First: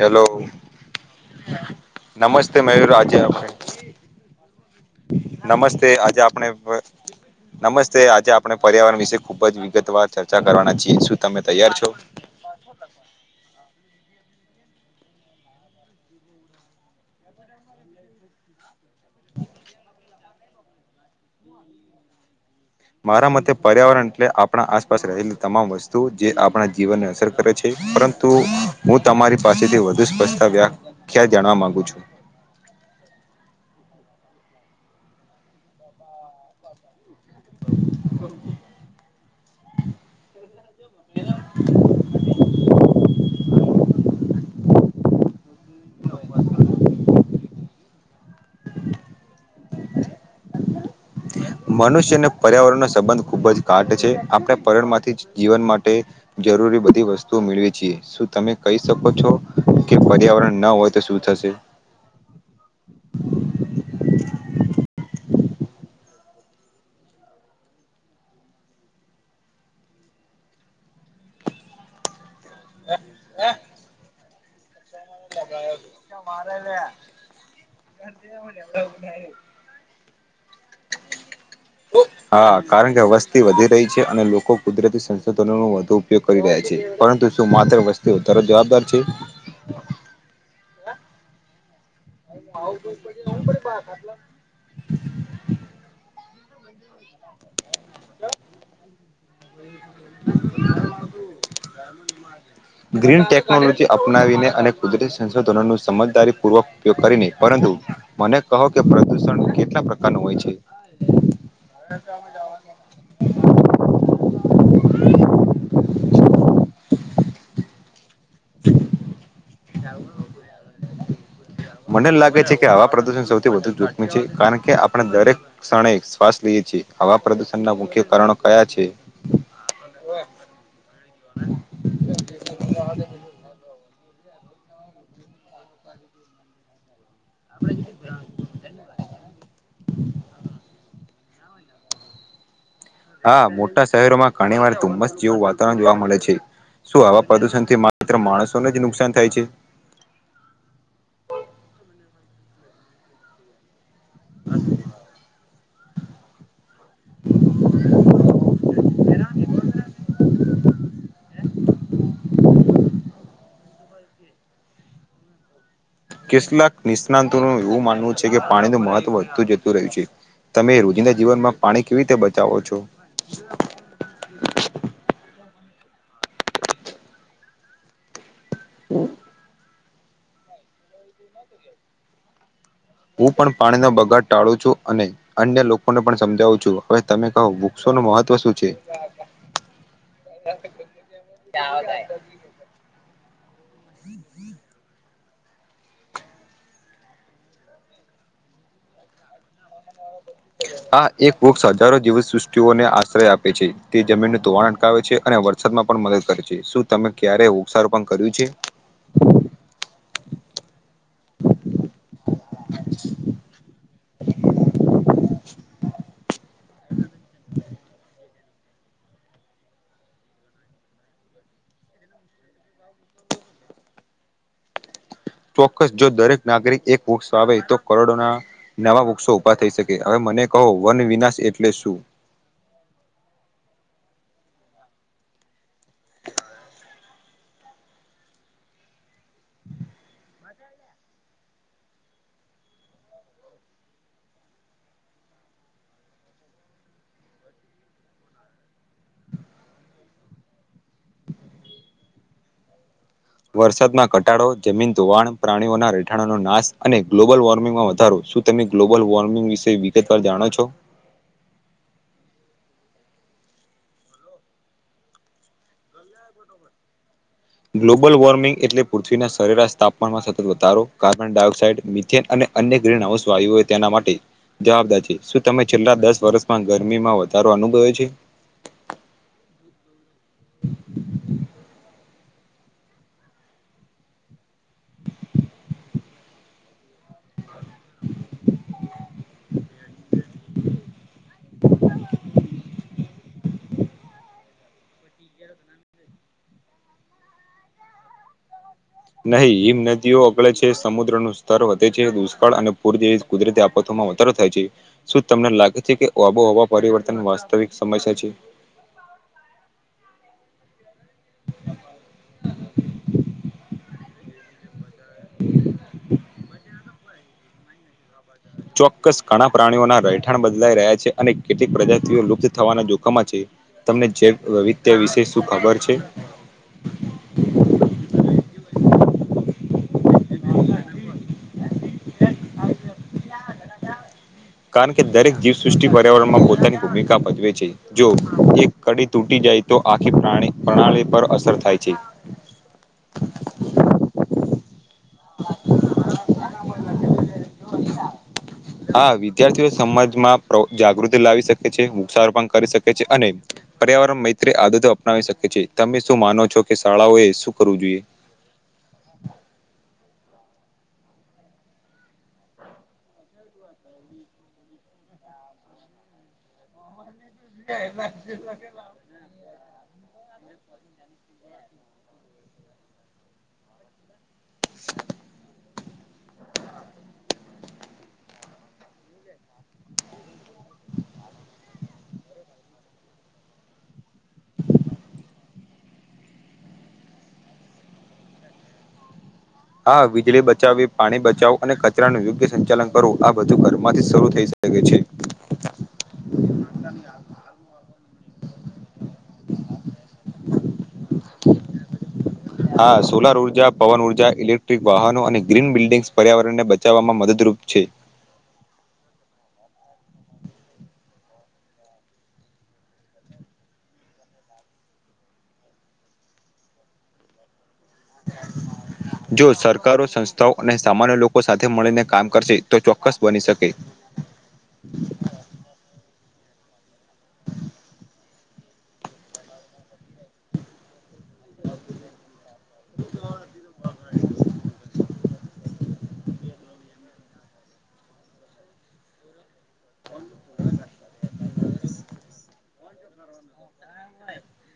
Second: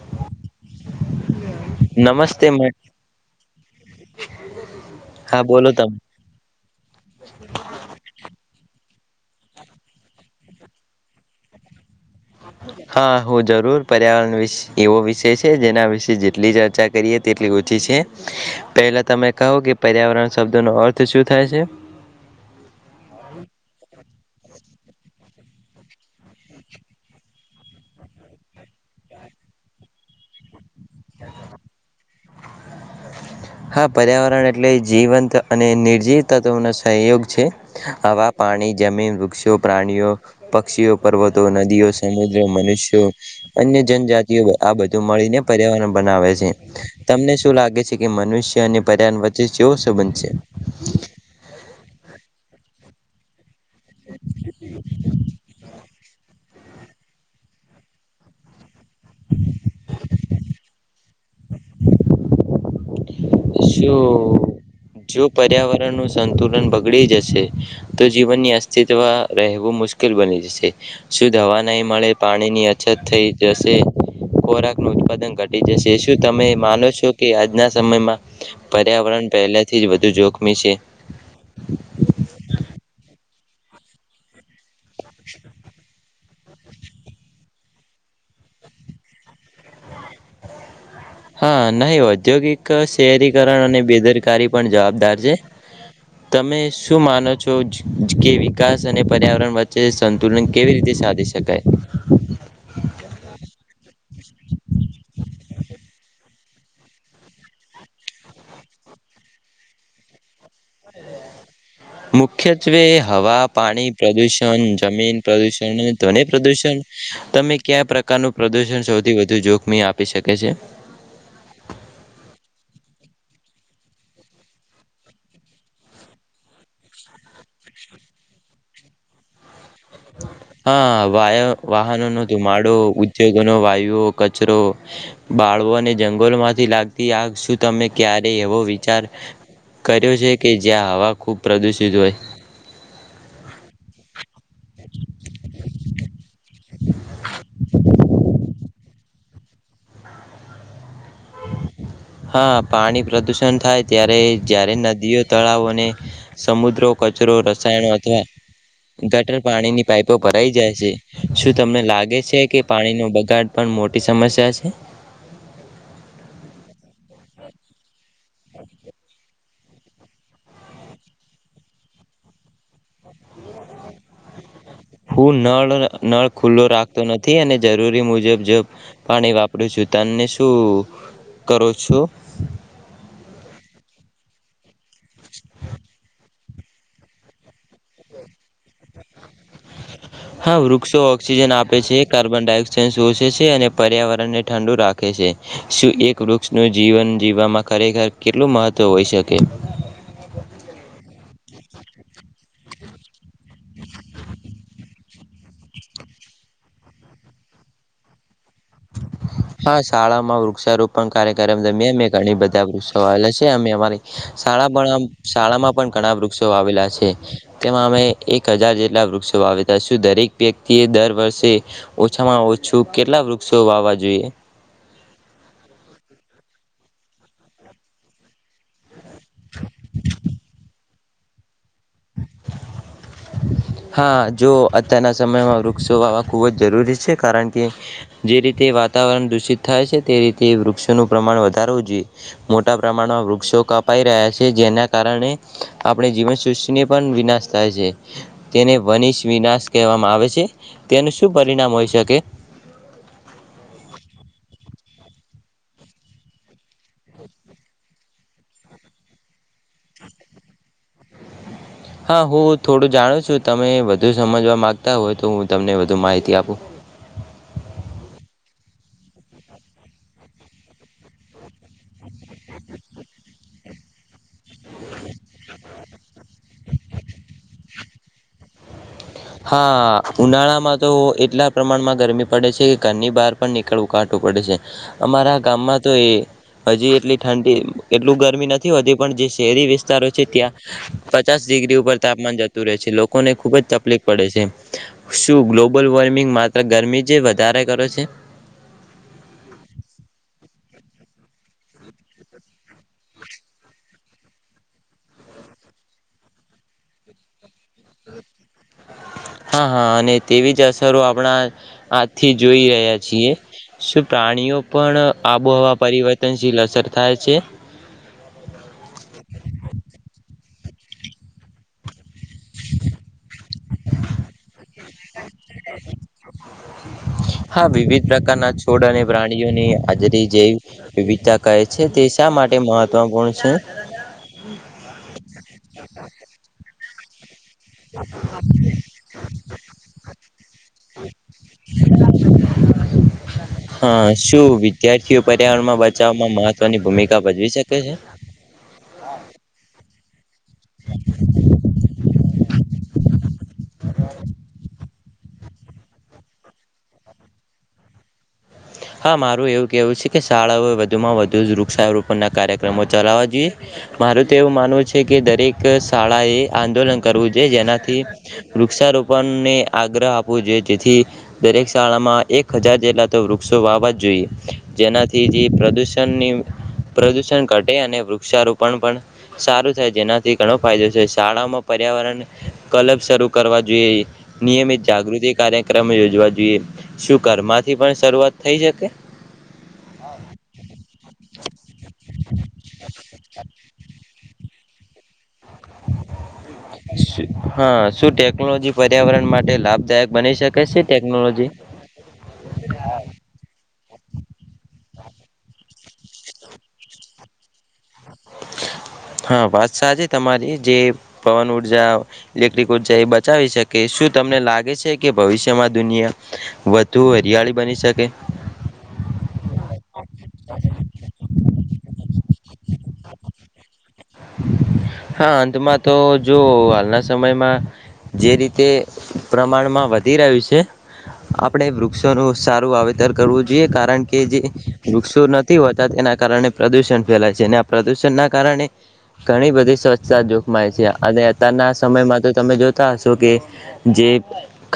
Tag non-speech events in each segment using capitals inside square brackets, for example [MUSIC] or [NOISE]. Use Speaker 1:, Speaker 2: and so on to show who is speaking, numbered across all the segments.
Speaker 1: Hello. નમસ્તે મયૂર રાજે
Speaker 2: હા બોલો
Speaker 1: નમસ્તે
Speaker 2: તમે
Speaker 1: આજે આપણે, નમસ્તે આજે આપણે પ પર્યાવરણ વિશે ખુબ જ વિગતવાર ચર્ચા કરવાના છીએ, શું તમે તૈયાર છો?
Speaker 2: હા, હું જરૂર પર્યાવરણ વિશ એવો વિષય છે જેના વિશે જેટલી ચર્ચા કરીએ તેટલી ઓછી છે. પહેલા તમે કહો કે પર્યાવરણ શબ્દોનો અર્થ શું થાય છે?
Speaker 1: મરા મતે પર્યાવરણ એટલે આપણા આસપાસ રહેલી તમામ વસ્તુ જે આપણા જીવનને અસર કરે છે, પરંતુ હું તમારી પાસેથી વધુ સ્પષ્ટતા વ્યાખ જાણવા માંગુ છું.
Speaker 2: આ પર્યાવરણ એટલે જીવંત અને નિર્જીવ તત્વનો સહયોગ. છે. આવા પાણી, જમીન, વૃક્ષો, પ્રાણીઓ પક્ષીઓ, પર્વતો, નદીઓ, સમુદ્રો, મનુષ્યો, અન્ય જનજાતિ [UNINTELLIGIBLE] આ બધું મળીને પર્યાવરણ બનાવે છે, તમને શું લાગે કે મનુષ્ય અને પર્યારણ વચ્ચે જેવો સંબંધ છે?
Speaker 1: મનુષ્ય અને પર્યાવરણનો સંબંધ ખુબજ કાટ છે આપણે પરણ માંથી જીવન માટે જરૂરી બધી વસ્તુઓ મેળવી છેી શું તમે કહી શકો છો કે પ પર્યાવરણ ન હોય તો શું થશે
Speaker 2: શું જો પર્યાવરણનું સંતુલન બગડી જશે તો જીવનની અસ્તિત્વ રહેવું મુશ્કેલ બની જશે શું દવા નહી મળે પાણી ની અછત થઈ જશે કોરા નું ઉત્પાદન ઘટી જશે શું તમે માનો છો કે આજના સમયમાં પર્યાવરણ પહેલાથી જ વ વધુ જોખમી છે
Speaker 1: હા કારણ કે વસ્તી વધી રહી છે અને લોકો કુદરતી સંશોધનોનું વધુ ઉપયોગ કરી રહ્યા છે પરંતુ શું માત્ર વસ્તુઓ તરત જવાબદાર છે
Speaker 2: હા નહી ઔદ્યોગિક શહેરીકરણ અને બેદરકારી પણ જવાબદાર છે તમે શું માનો છો કે વિકાસ અને પર્યાવરણ વચ્ચ વચ્ચે સંતુલન કેવી રીતે સાધી શકાય
Speaker 1: ગ્રીન ટેકનોલોજી અપનાવીને અને કુદરત સંશોધનો નો સમજદારી પૂર્વક ઉપયોગ કરીને પરંતુ મને કહો કે પ્રદુષણ કેટલા પ્રકાર ના હોય છે
Speaker 2: મુખ્યત્વે હવા પાણી પ્રદુષ ષણ જમીન પ્રદૂષણ ધ્વનિ પ્રદૂષણ તમે કયા પ્રકારનું પ્રદૂષણ સૌથી વધારે જોખમી આપી શકે છે
Speaker 1: મને લાગે છે કે હવા પ્રદુષણ સૌથી વધુ જોખમી છે કારણ કે આપણે દરેક ક્ષણે શ્વાસ લઈએ છીએ હવા પ્રદુષણના મુખ્ય કારણો કયા છે
Speaker 2: હા વાય વાહનો નો દમાડો ઉદ્યોગોનો વાયુ કચરો બાળવોને જંગલો માંથી લાગતી આ શું તમે ક્યારે એવો વિચાર કર્યો છે કે જ્યાં હવા ખૂબ પ્રદુષિત હોય
Speaker 1: હા મોટા શહેરોમાં ઘણી વારે ધૂમ્સ જેવું વાતાવરણ જોવા મ મળે છે શું આવા પ્રદુષણ થી મા માત્ર માણસોને જ નુકસાન થાય છે
Speaker 2: હા પાણી પ્રદુષણ થાય ત્યારે જારે નદીઓ તળાવોને સમુદ્રો કચરો રસાયણો અથવા ગટર પાણીની પાઇપો ભરાઈ જાય છે શું તમને લાગે છે કે પાણીનો બગાડ પણ મોટી સમસ્યા છે
Speaker 1: કેટલાક નિષ્ણાતો નો નું એવું માનવું છે કે પાણી ન મહત્વ વધતું જુ રહે છે તમે રોજિંદા જીવનમાં પાણી કેવી રીતે બચાવો છો
Speaker 2: હું નળ નળ ખુલ્લો રાખતો નથી અને જરૂરી મુજબ જ પાણી વાપ પરું છું તને શું કરો છો?
Speaker 1: હું પણ પાણીનો બગાડ ટાળું છું અને અન્ય લોકો ને પણ સમજાવું છુ હવે તમે કહો બુક્સો નું મહત્વ શું છે
Speaker 2: હા, વૃક્ષો ઓક્સિજન આપે છે કાર્બન ડાયોક્સાઇડ શ આપે છે અને પર્યાવરણ ને ઠંડુ રાખે છે શું એક વૃક્ષનું જીવન જીવવામાં ખરેખર કેટલું મહત્ત્વ હોઈ શકે
Speaker 1: આા એક વૃક્ષ હજારો જીવ સૃષ્ટિઓને આશ્રય આપે છે તે જમીન ધોવાણ અટકાવે છે અને વરસાદમાં પણ મદદ કરે છે શું તમે ક્યારે વૃક્ષારોપણ કર્યું છે?
Speaker 2: હા શાળામાં વૃક્ષારોપણ પણ કાર્યક્રમમ દરમિયાન ઘણી બધા વૃક્ષો વાવેલા છે અમે અમારી શાળા પણ શાળામાં પણ ઘણા વૃક્ષો વાવેલા છે તેમાં અમે એક હજાર જેટલા વૃક્ષો વાવેતા છ, દરેક વ્યક્તિ એ દર વર્ષે ઓછામાં ઓછું કેટલા વૃક્ષો વાવા જોઈએ
Speaker 1: ચોક્કસ જો દરેક નાગરિક એક વૃક્ષ વાવે તો કરોડોના નવા ઉભા થઈ શકે હવે મને કહો વન વિનાશ એચ એટલે શું?
Speaker 2: હા જો અત્યારના સમયમાં વૃક્ષો વાવવા ખૂબ જ જરૂરી છે કારણ કે જે રીતે વાતાવરણ દૂષિત થાય છે તે રીતે વૃક્ષોનું પ્રમાણ વધારવું જોઈએ મોટા પ્રમાણમાં વૃક્ષો કપાઈ રહ્યા છે જેના કારણે આપણે જીવન સૃષ્ટિ ને પણ વિનાશ થાય છે તેને વનિષ વિનાશ કહેવામાં આવે છે તેનું શું પરિણામ હોઈ શકે
Speaker 1: વરસાદમાં ઘટાડો, જમીન ધોવાણ, પ્રાણીઓના રહેઠાણનો નાશ અને ગ્લોબલ વોર્મિંગમાં વધારો શું તમે ગ્લોબલ વોર્મિંગ વિશે વિગતવાર જાણો છો?
Speaker 2: હા, હું થોડું જાણું છું. તમે વધુ સમજવા માંગતા હોય તો હું તમને વધુ માહિતી આપું
Speaker 1: ગ્લોબલ વોર્મિંગ એટલે પૃથ્વીના સરેરાશ તાપમાનમાં સતત વધારો કાર્બન ડાયોક્સાઇડ, મિથેન અને અન્ય ગ્રીન હાઉસ વાયુઓ તેના માટે જવાબદાર છે. શું તમે છેલ્લા દસ વર્ષમાં ગરમીમાં વધારો અનુભવ્યો છે?
Speaker 2: હા, ઉનાળામાં તો એટલા પ્રમાણમાં ગરમી પડે છે કે ઘરની બહાર પણ નીકળવું કાટું પડે છે. અમારા ગામમાં તો એ હજી એટલી ઠંડી એટલું ગરમી નથી હોતી, પણ જે શહેરી વિસ્તારો છે ત્યાં પચાસ ડિગ્રી ઉપર તાપમાન જતું રહે છે. લોક કોને ખૂબજ તકલીફ પડે છે. શું ગ્લોબલ વોર્મિંગ માત્ર ગરમી જે વધારે કરે છે?
Speaker 1: નહીં હિમ નદીઓ અગળે છે, સમુદ્ર નું સ્તર વધે છે, દુષ્કાળ અને પૂર જેવી કુદરતી આપતોમાં વધારો થાય છે. શું તમને લાગે છે કે આબોહવા પરિવર્તન વાસ્તવિક સમસ્યા છે
Speaker 2: હા, હા, અને તેવીજ આ [UNINTELLIGIBLE] આપણા આથી જોઈ રહ્યા છીએ, શું પ્રાણીઓ પણ આબોહવા પરિવર્તન ઝીલ અસર થાય છે?
Speaker 1: ચોક્કસ ઘણા પ્રાણીઓના રહેઠાણ બદલાઈ રહ્યા છે અને કેટલીક પ્રજાતિઓ લુપ્ત થવાના જોખમાં છે. તમને જે વવધ્ય વિશે શું ખબર છે?
Speaker 2: હા વિવિધ પ્રકારના છોડ અને પ્રાણીઓની હાજરી જે વિવિધતા કહે છે, તે શા માટે મહત્વપૂર્ણ છે?
Speaker 1: કારણકે દરેક જીવસૃષ્ટિ પર્યાવરણ માં પોતાની ભૂમિકા ભજવે છે જો એક કડી તૂટી જાય તો આખી પ્રાણી પ્રણાલી પર અસર થાય છે
Speaker 2: હા શું બી વિદ્યાર્થીઓ પર્યાવરણમાં બચાવમાં મહત્વ તોની ભૂમિકા ભજવી શકે છે
Speaker 1: હા વિદ્યાર્થીઓ સમાજમાં જાગૃતિ લાવી શકે છે વૃક્ષારોપણ કરી શકે છે અને પર્યાવરણ મૈત્રી આદતો અપનાવી શકે છે તમે શું માનો છો કે શાળાઓ એ શું કરવું જોઈએ
Speaker 2: હા મારું એવું કેહેવું છે કે શાળાઓ વધુમાં વધુ વૃક્ષારોપણ ના કાર્યક્રમો ચલાવા જોઈએ મારું તો એવું માનવું છે કે દરેક શાળા એ આંદોલન કરવું જોઈએ જેનાથી વૃક્ષારોપણને આગહ આપવુ જોયે જેથી દરેક શાળામાં એક હજાર જેટલા સો વાવા જ જોઈએ. જેનાથી જે પ્રદૂષ પણ ની પ્રદુષણ ઘટે અને વૃક્ષારોપણ પણ સારું થાય જેનાથી ઘણો ફાયદો છે શાળામાં પર્યાવરણ કલબ શરૂ કરવા જોઈએ નિયમિત જાગૃતિ કાર્યક્રમ યોજવા જોઈએ શું કરમાંથી પણ શરૂઆત થઈ જશે
Speaker 1: હા વીજળી બચાવવી પાણી બચાવો અને કચરા નું યોગ્ય સંચાલન કરવું આ બધું ઘર માંથી શરૂ થઈ શ શકે છે.
Speaker 2: હા શું ટેકનોલોજી પર્યાવરણ માટે લાભદાયક બની શકે છે ટેકનોલોજી
Speaker 1: હા સોલાર ઉર્જા પવન ઉર્જા ઇલેક્ટ્રિક વાહનો અને ગ્રીન બિલ્ડિંગ્સ પર્યાવરણને બચાવવામાં મદદરૂપ છે.
Speaker 2: હા વાત સાજ તમારી જે પવન ઉર્જા ઇલેક્ટ્રિક ઉર્જા એ બચાવી શકે શું તમને લાગે છે કે ભવિષ્યમાં દુનિયા વધુ હરિયાળી બની શ
Speaker 1: જો સરકારો સંસ્થાઓ અને સામાન્ય લોકો સા થે મળીને કામ કરશે તો ચોક્કસ બની શકે
Speaker 2: હા અંતમાં તો જો હાલના સમયમાં જે રીતે પ્રમાણમાં વધી રહ્યું છે. આપણે વૃક્ષોનું સારું વાવેતર કરવું જોઈએ કારણ કે જે વૃક્ષો થી હોતા તેના કારણે પ્રદૂષણ ફેલાય છે અને આ પ્રદૂષણના કારણે ઘણી બધી સ્વચ્છતા જોખમાય છે અને તાર ના સમયમાં તો તમે જો તા હશો કે જે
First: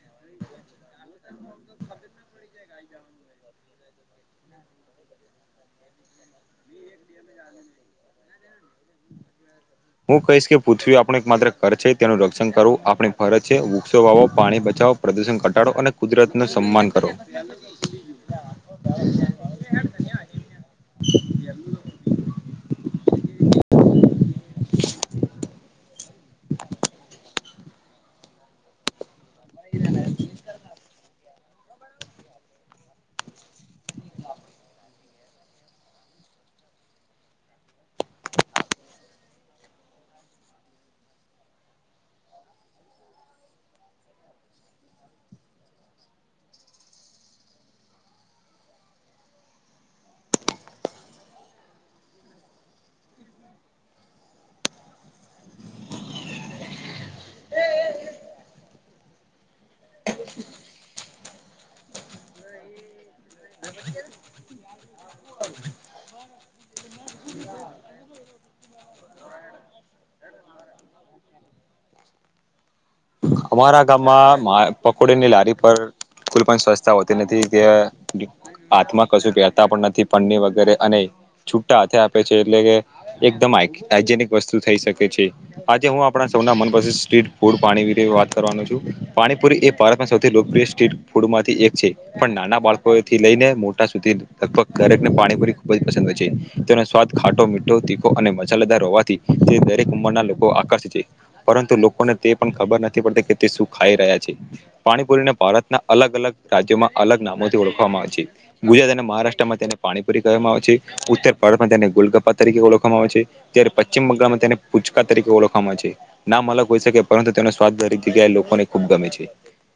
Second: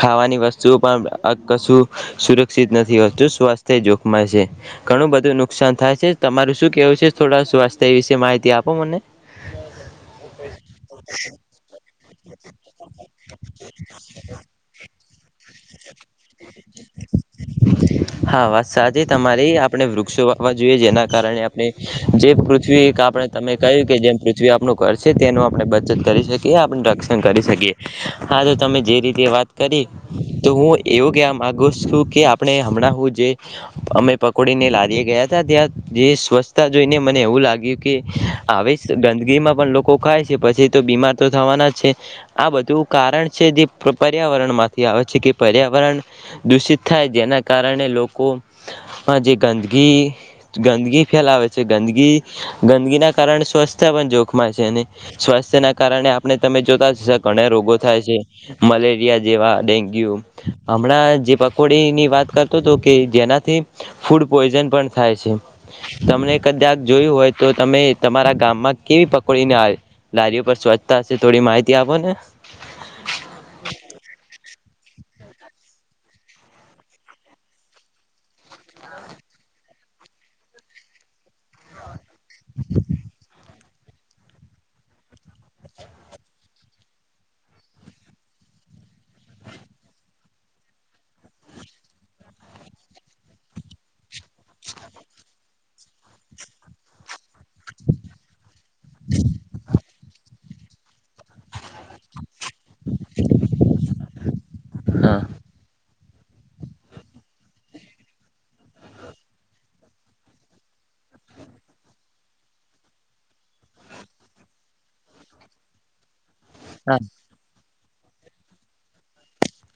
Speaker 2: ખાવાની વસ્તુઓ પણ કશું સુરક્ષિત નથી હોતું સ્વાસ્થ્ય જોખમ છે ઘણું બધું નુકસાન થાય છે તમારું શું કેવું છે થોડા સ્વાસ્થ્ય વિશે માહિતી આ
Speaker 1: હું કહીશ કે પૃથ્વી આપણું એક માત્ર ધર છે તેનું રક્ષણ કરવું આપણે છે વૃક્ષો વાવો પાણી બચાવો પ્રદૂષણ ઘટાડો અને કુદરતનું સન્માન કરો
Speaker 2: હા વાત સાચી તમારે આપણે વૃક્ષો વાવા જોઈએ જેના કારણે આપણે જે પૃ થ્વી આપણે તમે કહ્યું કે જેમ પૃથ્વી આપણ કરશે તેનું આપણે બચત કરી શકીએ આપણે રક્ષણ કરી શકીએ હા તો તમે જે રી તે વાત કરી તો હું એવું કે માગુ શું કે આપણે હમણાં જે અમે પકોડીને લારી ગયા હતા ત્યાં જે સ્વચ્છતા જોઈને મને એવું લાગ્યું કે આવી ગંદકીમાં પણ લોકો ખાય છે પછી તો બીમાર તો થવાના છે આ બધું કારણ છે જે પર્યાવરણ માંથી આવે છે કે પર્યાવરણ દૂષિત થાય જેના કાર કારણે લોકો જે ગંદગી ગંદગી ફેલાવે છે ગંદગ ગંદકી ના કારણે સ્વસ્થ પણ જોખમાં છે અને સ્વાસ્થ્ય ના કારણે આપણે તમે જોતા ઘણા રોગો થાય છે મલેરિયા જેવા ડેન્ગ્યુ હમણાં જે પકોડીની વાત કર તો તો કે જેનાથી ફૂડ પોઈઝન પણ થાય છે તમને કદાચ જોયું હોય તો તમે તમારા ગામમાં કેવી પકડીને લારીઓ પર સ્વચ્છતાશે થોડી માહિતી આપો ને
Speaker 1: અમારા ગામમાં પકોડની લારી પર કુલ પણ સ્વચ્છતા હોતી નથી કે હાથમાં કશું પહેરતા પણ નથી પની વગેરે અને છુટા હાથે કે છે એટલે કે એકદમ આ હાયજનિક વસ્તુ થઈ શકે છે આજે હું આપણા સૈના મનપસંદ સ્રીટ ફૂડ પાણી વીશે વાત કરવાનુ છુ પાણીપુરી એ ભારતમાં સૌથી લોકપ્રિય સ્ટ્રીટ ફૂડ માંથી એક છે પણ નાના બાળકોથી લઈને મોટા સુધી લગભગ દરેકને પાણીપુરી ખૂબ જ પસંદ હોય છે તેનો સ્વાદ ખા તો મીઠો તીખો અને મચેલેદાર હોવાથી તે દરેક કુંમરના લોકો આકર્ષિત છે પરંતુ લોકોને તે પણ ખબર નથી તે શું ખાઈ રહ્યા છે પાણી
Speaker 2: હા
Speaker 1: પુરીને ભારતના અલગ અલગ રાજ્યોમાં અલગ નામોથી ઓળખવામાં આવે છે ગુજરાત અને મહારાષ્ટ્રમાં તેને પાણીપુરી કહેવામાં આવે છે ઉત્તર ભારતમાં તેને ગોલગપ્પા તરીકે ઓળખવામાં આવે છે ત્યારે પશ્ચિમ બંગાળમાં તેને પૂચકા તરીકે ઓળખવામાં આવે છે ના અલગ હોઈ
Speaker 2: હા
Speaker 1: શકે પરંતુ તેનો સ્વાદ દરેક જગ્યા એ લોકોને ખુબ ગમે છે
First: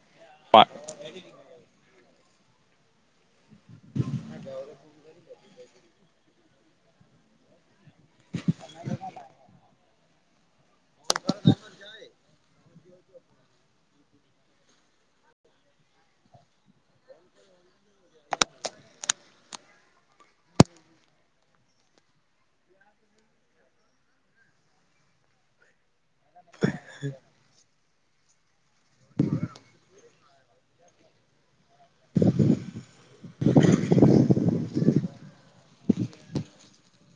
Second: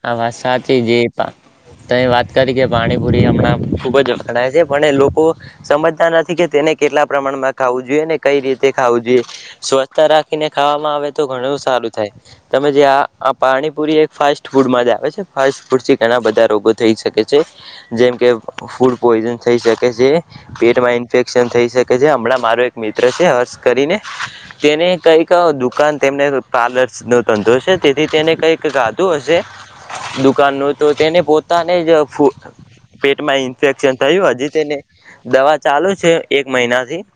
Speaker 2: આ વાત
Speaker 1: પા
Speaker 2: સાચી જે ત વાત કરીકે પાણીપુરી હમણાં ખુબ જ વખડાય છે પણ એ લોકો સમજતા નથી કે તેને કેટલા પ્રમાણમાં ખાવું જોઈએ ને કઈ રીતે ખાવું જોઈએ સ્વસ્થ રાખીને ખાવામાં આવે તો ઘણું સારું થાય તમે જે આ પાણીપુરી એક ફાસ્ટ ફાસ્ટ ફૂડમાં જ આવે છે ફાસ્ટ ફૂડથી ઘણા બધા રોગો થઈ શકે છે જેમ કે ફૂડ પોઈઝન થઈ શકે છે પેટમાં ઇન્ફેક્શન થઈ શકે છે હમણાં મારો એક મિત્ર છે હર્ષ કરીને તેને કઈક દુકાન તેમને પાર્લર્સ નો ધંધોષ છે તેથી તેને કંઈક ગાધું હશે દુકાન ન તો તેને પોતે પોતાને જ પેટમાં ઈન્ફેક્શન થયું હજી તેને દવા ચાલુ છે એક મહિનાથી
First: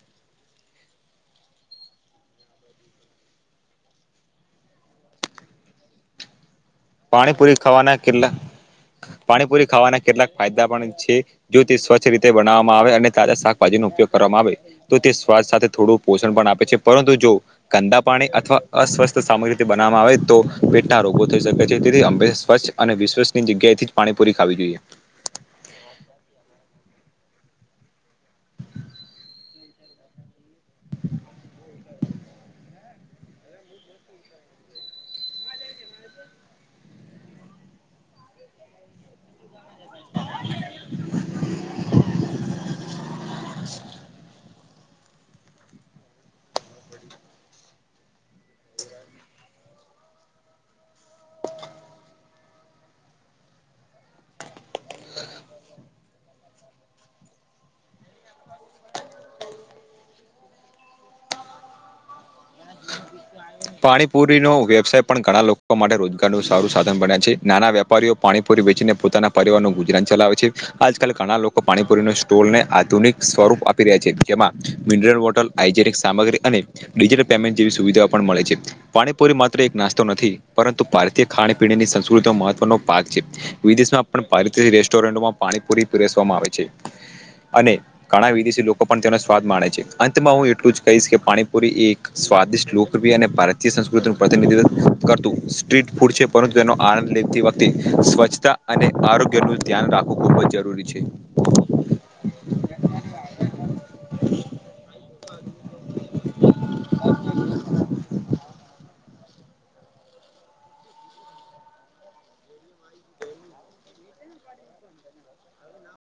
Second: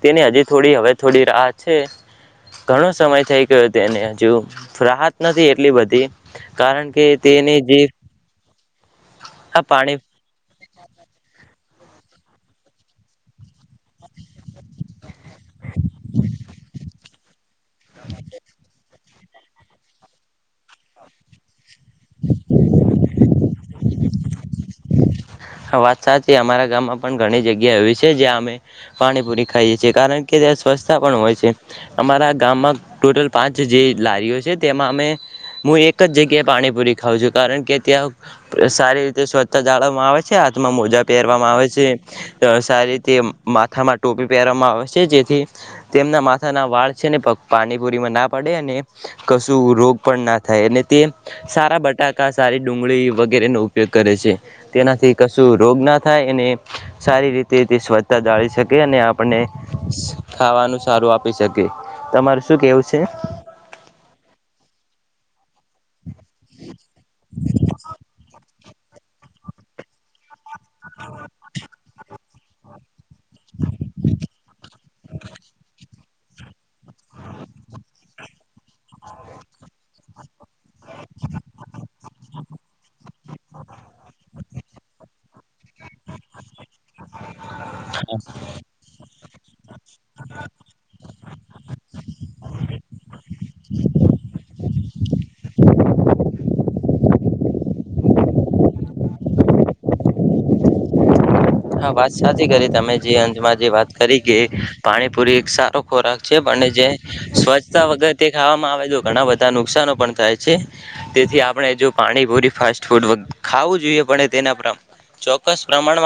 Speaker 2: તેની હજીુ થોડી હવે થોડી રાહત છે ઘણો સમય થઈ ગયો તેને હજુ રાહત નથી એટલી બધી [UNINTELLIGIBLE] કારણ કે તેને
Speaker 1: પાણીપુરી
Speaker 2: જે
Speaker 1: ખાવાના કેટલા
Speaker 2: આ
Speaker 1: પાણીપુરી
Speaker 2: પાણી
Speaker 1: ખાવાના કેટલાક ફાયદા પણ છે જો તે સ્વચ્છ રીતે બનાવવામાં આવે અને તાજા શાકભાજી નો ઉપયોગ કરવામાં આવે તો તે સ્વાથ સાથે થોડું પોષણ પણ આપે છે પરંતુ જો કંદા પાણી અથવા અસ્વસ્થ સામગ રીતે બનાવામાં આવે તો પેટ ના રોગો થઈ શકે જે તેથી અંબે સ્વચ્છ અને વિશવસની જગ્યાએથી પાણીપુરી ખાવી જોઈએ
Speaker 2: વાત સાચી અમારા ગામમાં પણ ઘણી જગ્યા એવી છે જ્યાં અમે પાણીપુરી ખાઈએ છીએ કારણ કે ત્યાં સ્વચ્છતા પણ હોય છે અમારા ગામમાં ટોટલ પાંચ જે લારીઓ છે તેમાં અમે હું એક જ જગ્યાએ પાણીપુરી ખાવઉં છું કારણ કે ત્યાં સારી રીતે સ્વચ્છતા જાળવ હાથમાં મોજા પહેરવામાં આવે છે સારી રીતે માથામાં ટોપી પહેર આવે છે જેથી તેમના માથાના વાળ છેને પાણીપુરીમાં ના પડે અને કશું રોગ પણ ના થાય અને તે સારા બટાકા સારી ડુંગળી વગેરેનોો ઉપયોગ કરે છે તેનાથી કશું રોગ ના થાય એને સારી રીતે તે સ્વચ્છતા જાાળી શકે અને આપણને ખાવાનું સારું આપી શકે તમાર શું કેવું છે
Speaker 1: પાણીપુરી નો વ્યવસાય પણ ઘણા લોકો માટે રોજગાર નું સારું સાધન બન્યા છે નાના વેપારીઓ પાણી વેચીને પોતાના પરિરનું ગુજરાન ચલાવે છે આજ કલ ઘણા લોકો પાણીપુરી ન સ્ટોલ આધુનિક સ્વરૂપ આપી રહ્યા છે જેમાં મિનરલ વોટર હાજેનિક સામગ્રી અને ડિજિટલ પેમેન્ટ જેવી સુવિધાઓ પણ મળે છે પાણીપુરી માત્ર એક નાસ્ તો નથી પરંતુ ભારતીય ખાણીપીણીની સં મહત્વ પાક છે, વિદેશમાં પણ પારિતિક રેસ્ટોરન્ટમાં પાણીપુરી પરસવામાં આવે છે. અને ઘણા વિદેશી લોકો પણ તેને સ્વાદ માણે છે. અંતમાં હું એટલું જ કહીશ કે પાણીપુરી એક સ્વાદિષ્ટ લુક અને ભારતીય સંસ્કૃતિનું પ્રતિનિધિત્વ કરતું સ્ટ્રીટ ફૂડ છે. પરંતુ, તેનો આનંદ લેતી વખતે સ્વચ્છતા અને આરોગ્યનું ધ્યાન રાખવું ખૂબ જ જરૂરી છે.
Speaker 2: હા, વાત સાચી કરી તમે, જે અંજમાં જે વાત કરી કે પાણીપુરી એક સારો ખોરાક છે, પણ જે સ્વચ્છતા વગર તે ખાવામાં આવે, તો ઘણા બધા નુકસાનો પણ થાય છે. તેથી, આપણે જો પાણીપુરી ફાસ્ટ ફૂડ ખાવું જોઈએ, પણ તેના ચોક્કસ પ્રમાણમાં.